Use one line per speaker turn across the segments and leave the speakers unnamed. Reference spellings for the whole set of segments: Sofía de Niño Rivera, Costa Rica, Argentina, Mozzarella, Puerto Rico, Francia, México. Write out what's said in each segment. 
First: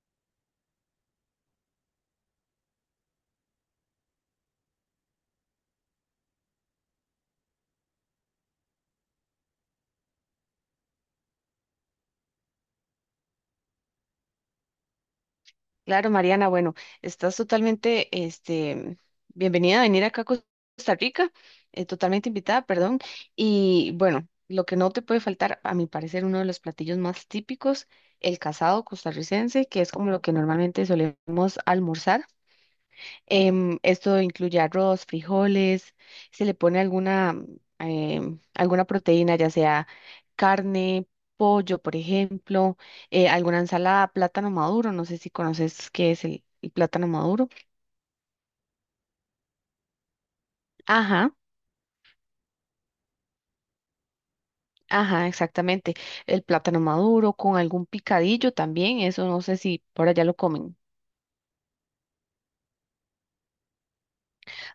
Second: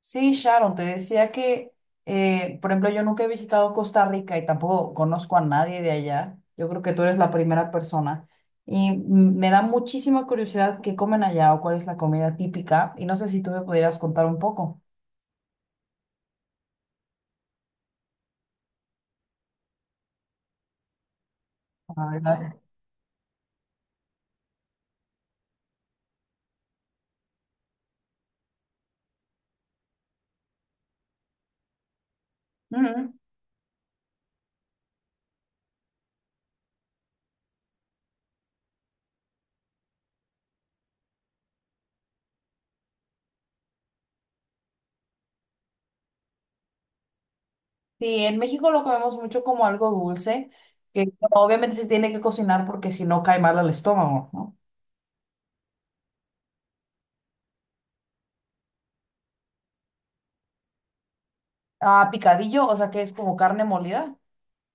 Sí, Sharon, te decía que, por ejemplo, yo nunca he visitado Costa Rica y tampoco conozco a nadie de allá. Yo creo que tú eres la primera persona. Y me da muchísima curiosidad qué comen allá o cuál es la comida típica. Y no sé si tú me pudieras contar un poco.
Claro, Mariana, bueno, estás totalmente, bienvenida a venir acá a Costa Rica,
La
totalmente
verdad.
invitada, perdón. Y bueno, lo que no te puede faltar, a mi parecer, uno de los platillos más típicos, el casado costarricense, que es como lo que normalmente solemos almorzar.
Ujú.
Esto incluye arroz, frijoles, se le pone alguna, alguna proteína, ya sea carne, pollo, por ejemplo, alguna ensalada, plátano maduro, no sé si conoces qué es el plátano maduro.
Sí, en México lo comemos mucho como algo dulce, que
Ajá,
bueno, obviamente se tiene que cocinar porque si no cae mal al estómago, ¿no?
ajá, exactamente. El plátano maduro con algún picadillo también, eso no sé si por allá lo comen.
Ah, picadillo, o sea que es como carne molida.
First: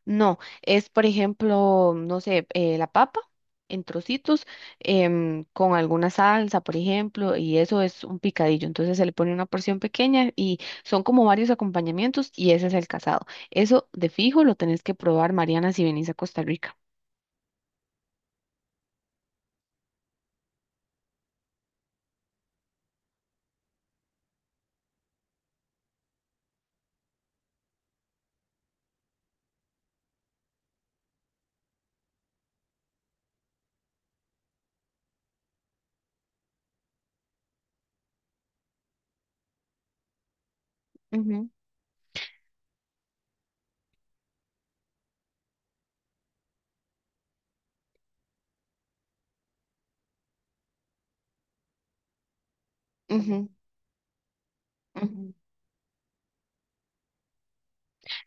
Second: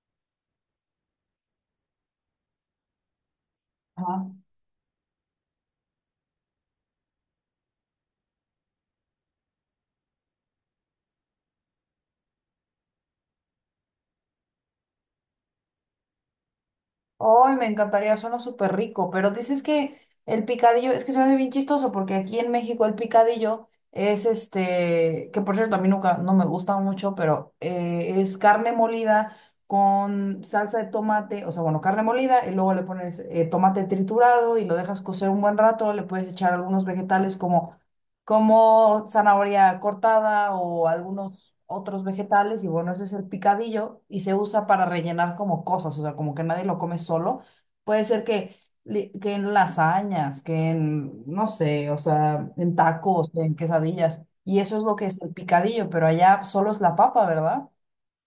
No, es por ejemplo, no sé, la papa en trocitos, con alguna salsa, por ejemplo, y eso es un picadillo. Entonces se le pone una porción pequeña y son como varios acompañamientos y ese es el casado. Eso de fijo lo tenés que probar, Mariana, si venís a Costa Rica.
Ay, me encantaría, suena súper rico, pero dices que el picadillo, es que se me hace bien chistoso porque aquí en México el picadillo es este, que por cierto a mí nunca, no me gusta mucho, pero es carne molida con salsa de tomate, o sea, bueno, carne molida y luego le pones tomate triturado y lo dejas cocer un buen rato, le puedes echar algunos vegetales como como zanahoria cortada o
Ujú,
algunos otros vegetales y bueno, ese es el picadillo y se usa para rellenar como cosas, o sea, como que nadie lo come solo. Puede ser que, que en lasañas, que en, no sé, o sea, en tacos,
ujú,
en quesadillas. Y eso es lo que es el
ujú.
picadillo, pero allá solo es la papa, ¿verdad?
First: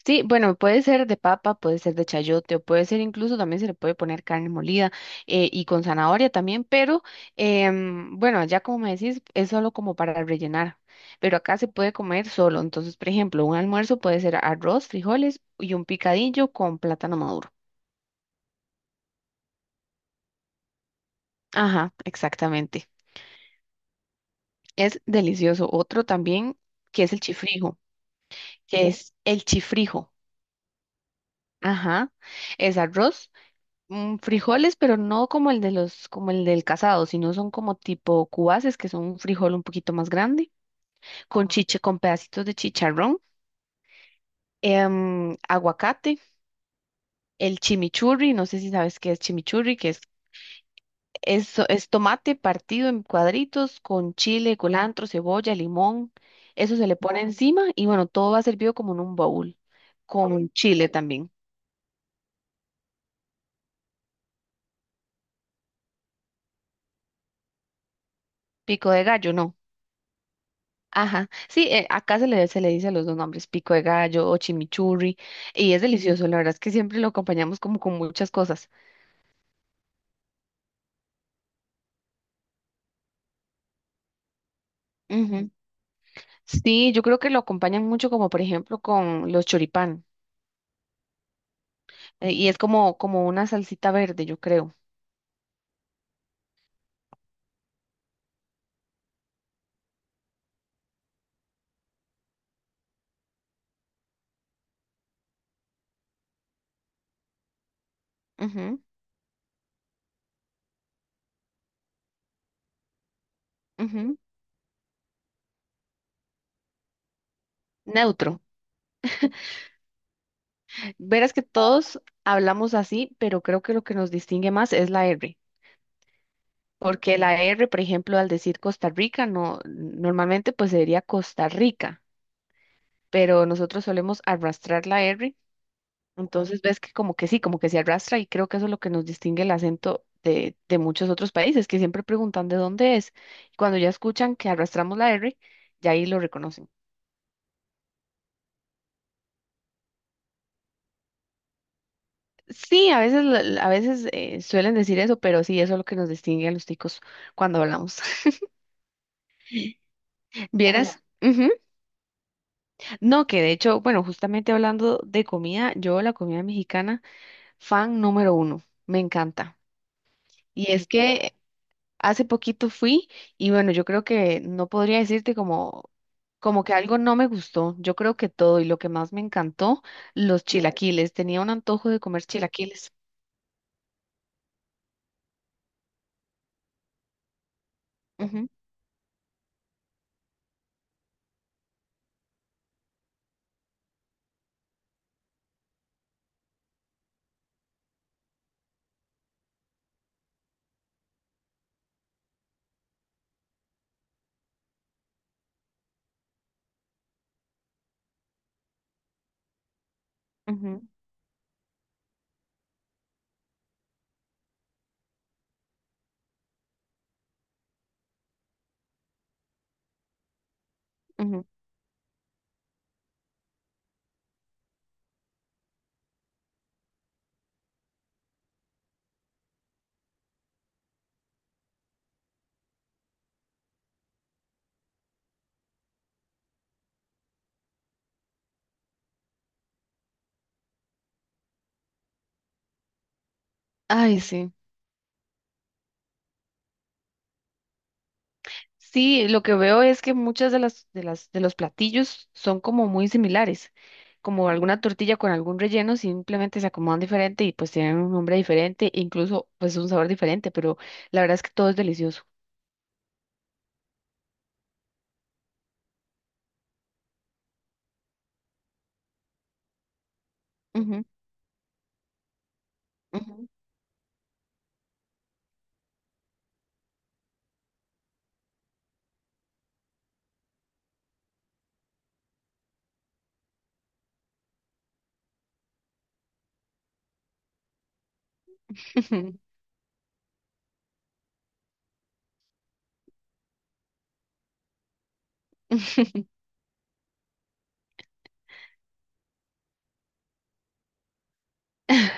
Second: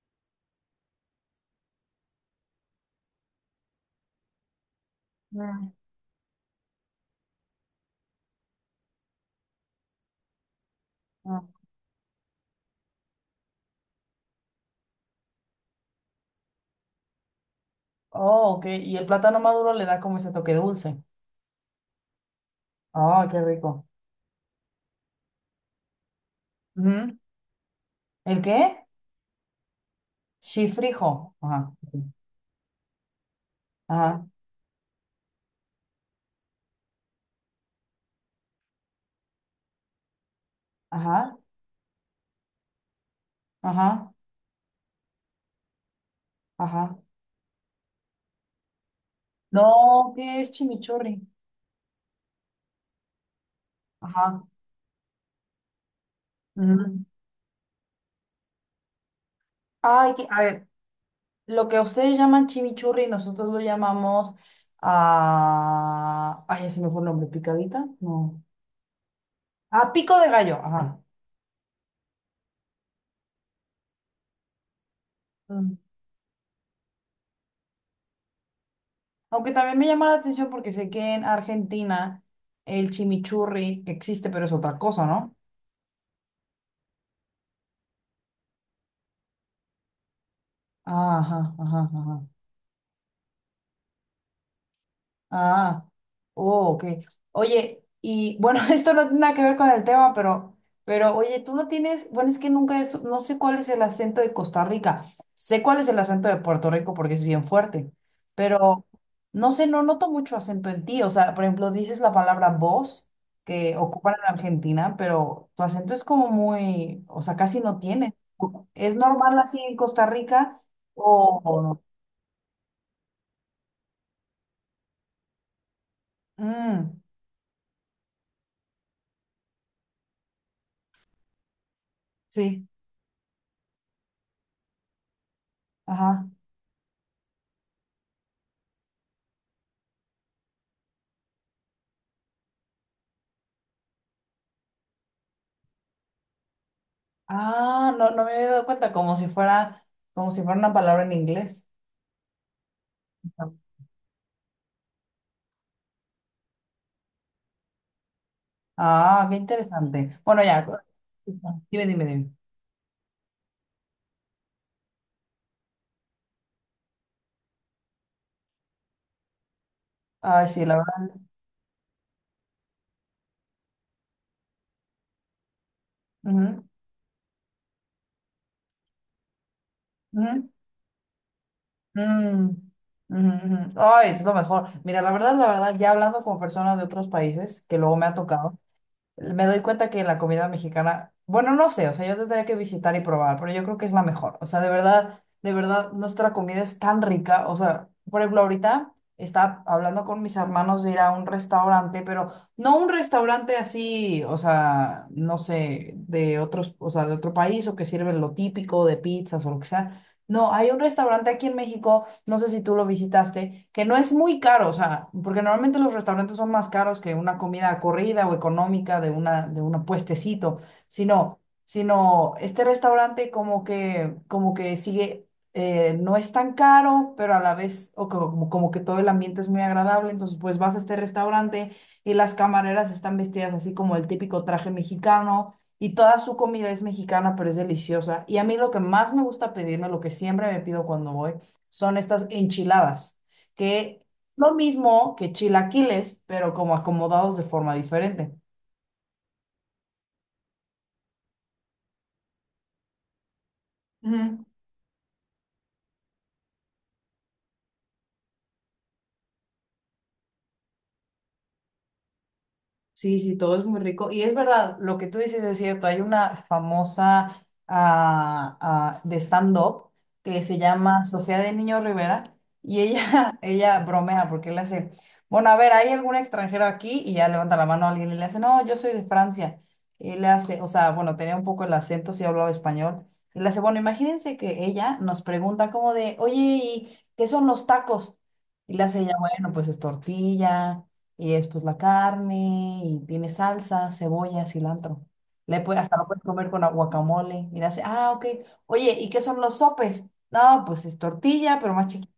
Sí, bueno, puede ser de papa, puede ser de chayote o puede ser incluso también se le puede poner carne molida, y
Mm,
con zanahoria también, pero bueno, ya como me decís, es solo como para rellenar, pero
mm.
acá se puede comer solo. Entonces, por ejemplo, un almuerzo puede ser arroz, frijoles y un picadillo con plátano maduro.
Oh, ok. Y el plátano maduro le da como ese toque dulce.
Ajá, exactamente.
Oh, qué rico.
Es delicioso. Otro también que es
Ujú.
el chifrijo,
¿El qué?
que es el chifrijo.
Chifrijo. Ajá. Ok.
Ajá, es arroz. mm,
Ajá.
frijoles, pero no como el de los, como el del casado, sino son como tipo cubaces, que son un frijol un poquito más grande,
Ajá.
con, ajá, chiche, con pedacitos de chicharrón,
Ajá,
aguacate,
ajá.
el chimichurri, no sé si sabes qué es chimichurri, que es,
No, ¿qué es chimichurri?
es, es tomate partido en cuadritos con
Ajá.
chile, culantro, cebolla, limón, eso se le
Ujú.
pone, ujú, encima y bueno, todo va servido como en un baúl,
Ay, a
con
ver,
chile también.
lo que ustedes llaman chimichurri, nosotros lo llamamos a Ay, ya se me fue el nombre, picadita, no.
Pico de gallo, no.
Ah, pico de gallo, ajá.
Ajá, sí, acá se le dice a los dos nombres, pico de gallo o chimichurri, y
Mm.
es delicioso, la verdad es que siempre lo acompañamos como con muchas cosas.
Aunque también me llama la atención porque sé que en Argentina el chimichurri existe, pero es otra cosa, ¿no?
Ujú. Sí, yo creo que lo acompañan mucho como por ejemplo con los choripán,
Ah, ajá, ajá, ajá.
y es como una salsita verde, yo creo.
Ah, oh, ok. Oye, y bueno, esto no tiene nada que ver con el tema, pero oye, tú no tienes, bueno, es que nunca es, no sé cuál es el acento de Costa Rica. Sé cuál es el acento de Puerto Rico porque es bien fuerte, pero no sé, no noto mucho acento en ti. O sea, por ejemplo, dices la palabra vos que
Ujú, ujú.
ocupan en Argentina, pero tu acento es como muy, o sea, casi no tiene.
Neutro.
¿Es normal así en Costa Rica
Verás que
o no?
todos hablamos así, pero creo que lo que nos distingue más es la R.
Mm,
Porque la R, por ejemplo, al decir Costa Rica, no, normalmente pues se diría Costa Rica,
sí,
pero nosotros solemos arrastrar la R,
ajá.
entonces ves que como que sí, como que se arrastra y creo que eso es lo que nos distingue el acento de muchos otros países, que siempre preguntan de dónde es. Y cuando ya escuchan que arrastramos la R, ya ahí lo reconocen.
Ah, no, no me había dado cuenta, como si fuera una palabra en inglés.
Sí, a veces, a veces, suelen decir eso, pero sí, eso es lo que nos distingue a los ticos cuando hablamos.
Ah, qué interesante. Bueno, ya,
Vieras, ujú.
dime, dime.
No, que de hecho, bueno, justamente hablando de comida, yo la comida mexicana, fan número uno, me encanta.
Ay, sí,
Y
la
es
verdad.
que hace poquito fui y bueno, yo creo que no podría decirte como,
Ujú,
que algo no me gustó. Yo creo que todo y lo que más me encantó, los
ujú,
chilaquiles. Tenía un antojo de comer
mm,
chilaquiles.
ujú, ujú. Ay, es lo mejor. Mira, la verdad, ya hablando con personas de otros países, que luego me ha
Ujú,
tocado. Me doy cuenta que la comida mexicana, bueno, no sé, o sea, yo tendría que visitar y probar, pero yo creo que es la mejor. O sea, de verdad, nuestra comida es tan rica. O sea, por ejemplo, ahorita estaba hablando con mis hermanos de ir a un restaurante, pero no un restaurante así, o sea, no sé, de otros, o sea, de otro país o que sirven lo típico de pizzas o lo que sea. No, hay un
ujú,
restaurante aquí en México no sé si tú lo visitaste, que no es muy caro, o sea, porque normalmente los restaurantes son más caros que una comida corrida o económica de una, de un puestecito, sino,
ujú.
sino este restaurante como que sigue, no es tan caro, pero a la vez, o como, como que todo el ambiente es muy agradable, entonces pues vas a este restaurante y las camareras están vestidas así como el típico traje mexicano y toda su comida es mexicana, pero es deliciosa. Y a mí lo que más me gusta pedirme, lo que siempre me pido cuando voy, son estas enchiladas, que
Ay, sí.
lo mismo que chilaquiles, pero como acomodados de forma diferente.
Sí, lo que veo es que muchas de los platillos son como muy similares,
Ujú.
como alguna tortilla con algún relleno, simplemente se acomodan diferente y pues tienen un nombre diferente, incluso pues un sabor diferente, pero la verdad es que todo es delicioso.
Sí, sí, todo es muy rico. Y es verdad, lo que tú dices es cierto. Hay una famosa ah, ah, de stand-up que se llama
Ujú,
Sofía de Niño Rivera y ella,
ujú,
ella bromea porque le hace, bueno, a ver, ¿hay algún extranjero aquí? Y ya levanta la mano a alguien y le hace, no, yo soy de Francia. Y le hace, o sea, bueno, tenía un poco el acento, sí hablaba español. Y le hace, bueno, imagínense que ella nos pregunta como de, oye, ¿y qué son los tacos? Y le hace ella,
ujú.
bueno, pues es tortilla y es pues la carne y tiene salsa, cebolla, cilantro. Le puede, hasta lo puedes comer con aguacamole. Y le hace, ah, ok. Oye, ¿y qué son los sopes? No, pues es tortilla, pero más chiquita.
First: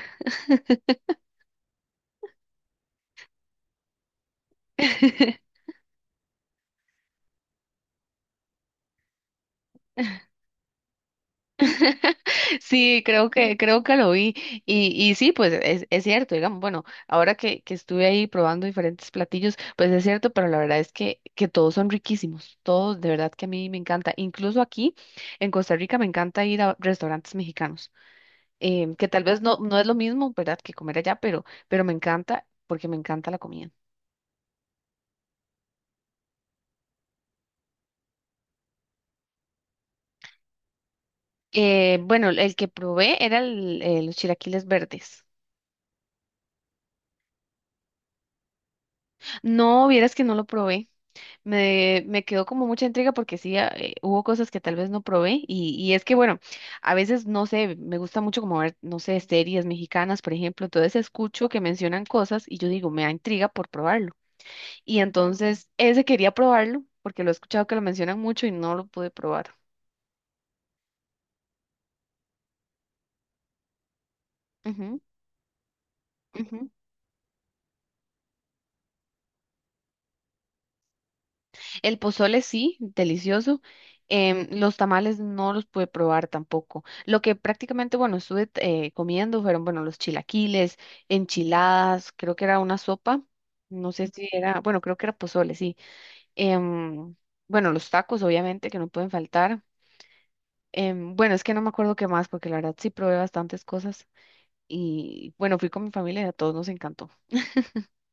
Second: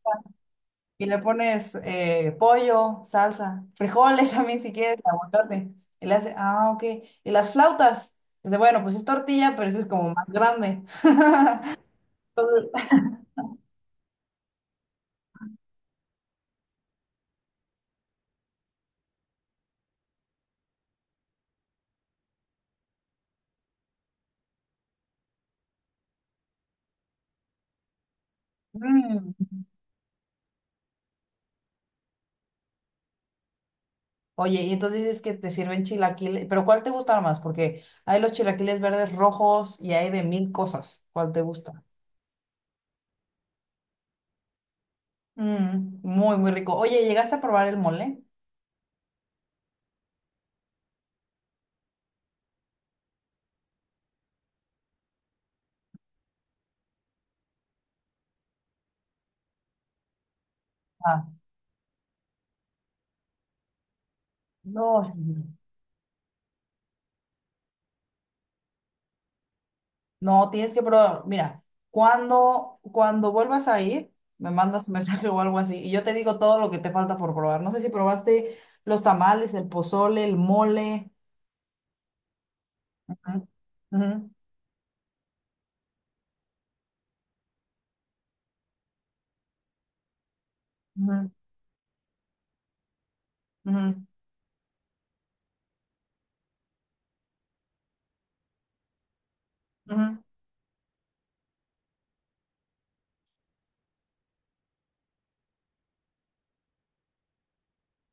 Y le pones pollo, salsa, frijoles también si quieres, aguacate. Y le hace, ah, ok. ¿Y las flautas? Dice, bueno, pues es tortilla, pero ese es como más grande.
Sí, creo que lo vi. Y sí, pues es cierto, digamos, bueno, ahora que estuve ahí probando diferentes platillos, pues es cierto, pero la verdad es que todos son riquísimos, todos, de verdad que a mí me encanta. Incluso aquí en Costa Rica me encanta ir a restaurantes mexicanos, que tal
Mm.
vez no es lo mismo, ¿verdad?, que comer allá, pero me encanta porque me encanta la comida.
Oye, y entonces dices que te sirven chilaquiles, pero ¿cuál te gusta más? Porque hay los chilaquiles verdes rojos y hay de mil cosas. ¿Cuál te gusta?
Bueno, el que probé era los chilaquiles verdes.
Mm, muy, muy rico. Oye, ¿llegaste a probar el mole?
No, vieras que no lo probé. Me quedó como mucha intriga porque sí, hubo cosas que tal vez no probé y es que bueno, a veces no sé, me gusta mucho como ver, no sé, series mexicanas, por ejemplo, entonces
Ah,
escucho que mencionan cosas y yo digo, me da intriga por probarlo. Y
no, sí, sí.
entonces ese quería probarlo porque lo he escuchado que lo mencionan mucho y no lo pude probar.
No, tienes que probar. Mira, cuando vuelvas a ir, me mandas un mensaje o algo así y yo te digo todo lo
Ujú.
que te falta por probar. No sé si probaste los tamales, el pozole, el mole.
El pozole sí,
Ujú,
delicioso.
ujú,
Los tamales no los pude probar tampoco. Lo que prácticamente, bueno, estuve comiendo fueron, bueno, los chilaquiles,
ujú,
enchiladas, creo que era una sopa, no
ujú,
sé si era, bueno, creo que era pozole, sí. Em, bueno, los tacos, obviamente, que no pueden faltar.
ujú.
Bueno, es que no me acuerdo qué más, porque la verdad sí probé bastantes cosas. Y bueno, fui con mi familia y a todos nos encantó.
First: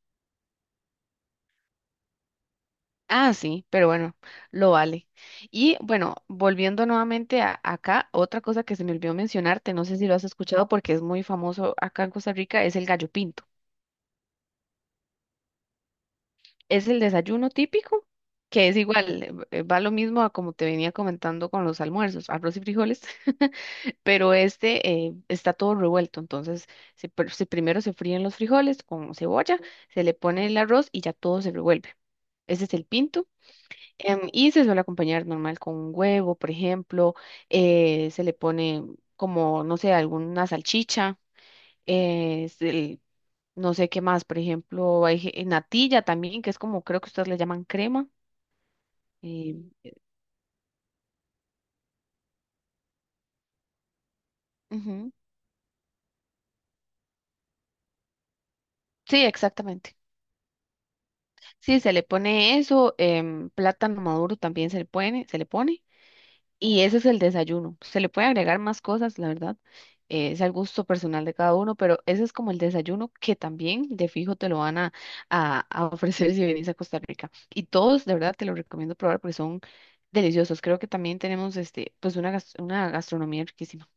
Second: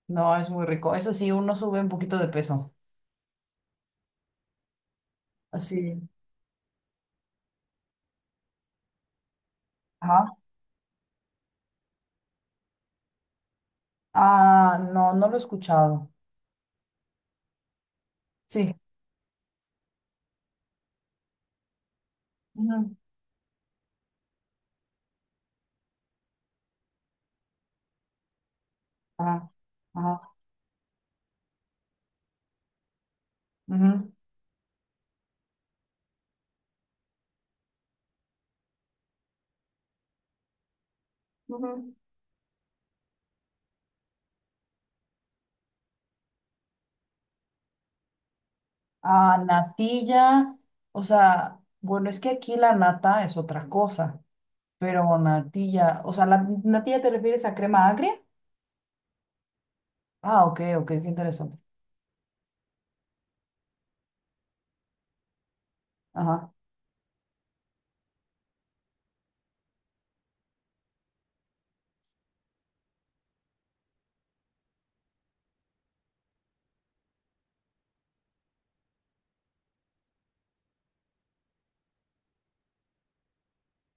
No, es muy rico. Eso sí, uno sube un poquito de peso.
Ah, sí, pero bueno, lo vale. Y
Así
bueno, volviendo nuevamente acá, otra cosa que se me olvidó mencionarte, no sé si lo has
ajá.
escuchado porque es muy famoso acá en Costa Rica, es el gallo pinto.
Ah, no, no lo he escuchado.
Es el desayuno típico, que
Sí.
es igual, va lo mismo a como te venía comentando con los almuerzos, arroz y
Ujú.
frijoles, pero está todo revuelto, entonces se primero se fríen los frijoles con
Ajá.
cebolla, se le
Ajá.
pone el arroz y ya todo se revuelve. Ese es el pinto.
Ujú,
Y se suele acompañar normal con un huevo, por ejemplo, se le pone como, no sé, alguna salchicha,
ujú.
eh, se- no sé qué más, por ejemplo, hay natilla también, que es como creo que ustedes le llaman crema.
Ah,
eh,
natilla, o sea, bueno, es que aquí la nata es otra cosa,
ujú,
pero natilla, o sea, ¿la natilla te refieres a crema agria?
sí, exactamente.
Ah, ok, ok, qué interesante.
Sí, se le pone eso, plátano maduro también se le pone.
Ajá.
Y ese es el desayuno. Se le puede agregar más cosas, la verdad. Es al gusto personal de cada uno, pero ese es como el desayuno que también de fijo te lo van a ofrecer si venís a Costa Rica. Y todos, de verdad, te lo recomiendo probar porque son deliciosos. Creo que también tenemos pues una gastronomía riquísima.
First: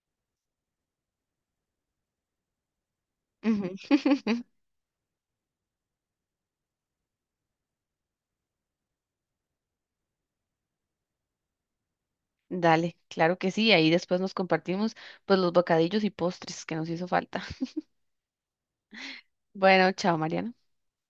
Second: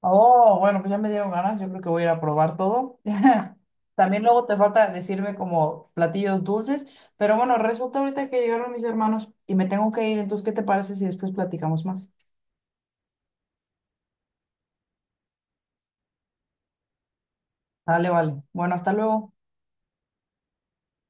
Oh, bueno, pues ya me dieron ganas, yo creo que voy a ir a probar todo.
Ujú.
También luego te falta decirme como platillos dulces, pero bueno, resulta ahorita que llegaron mis hermanos y me tengo que ir, entonces, ¿qué te parece si después platicamos más?
Dale, claro que sí. Ahí después nos compartimos pues los bocadillos y postres que nos hizo falta.
Dale, vale. Bueno, hasta luego.
Bueno, chao, Mariana.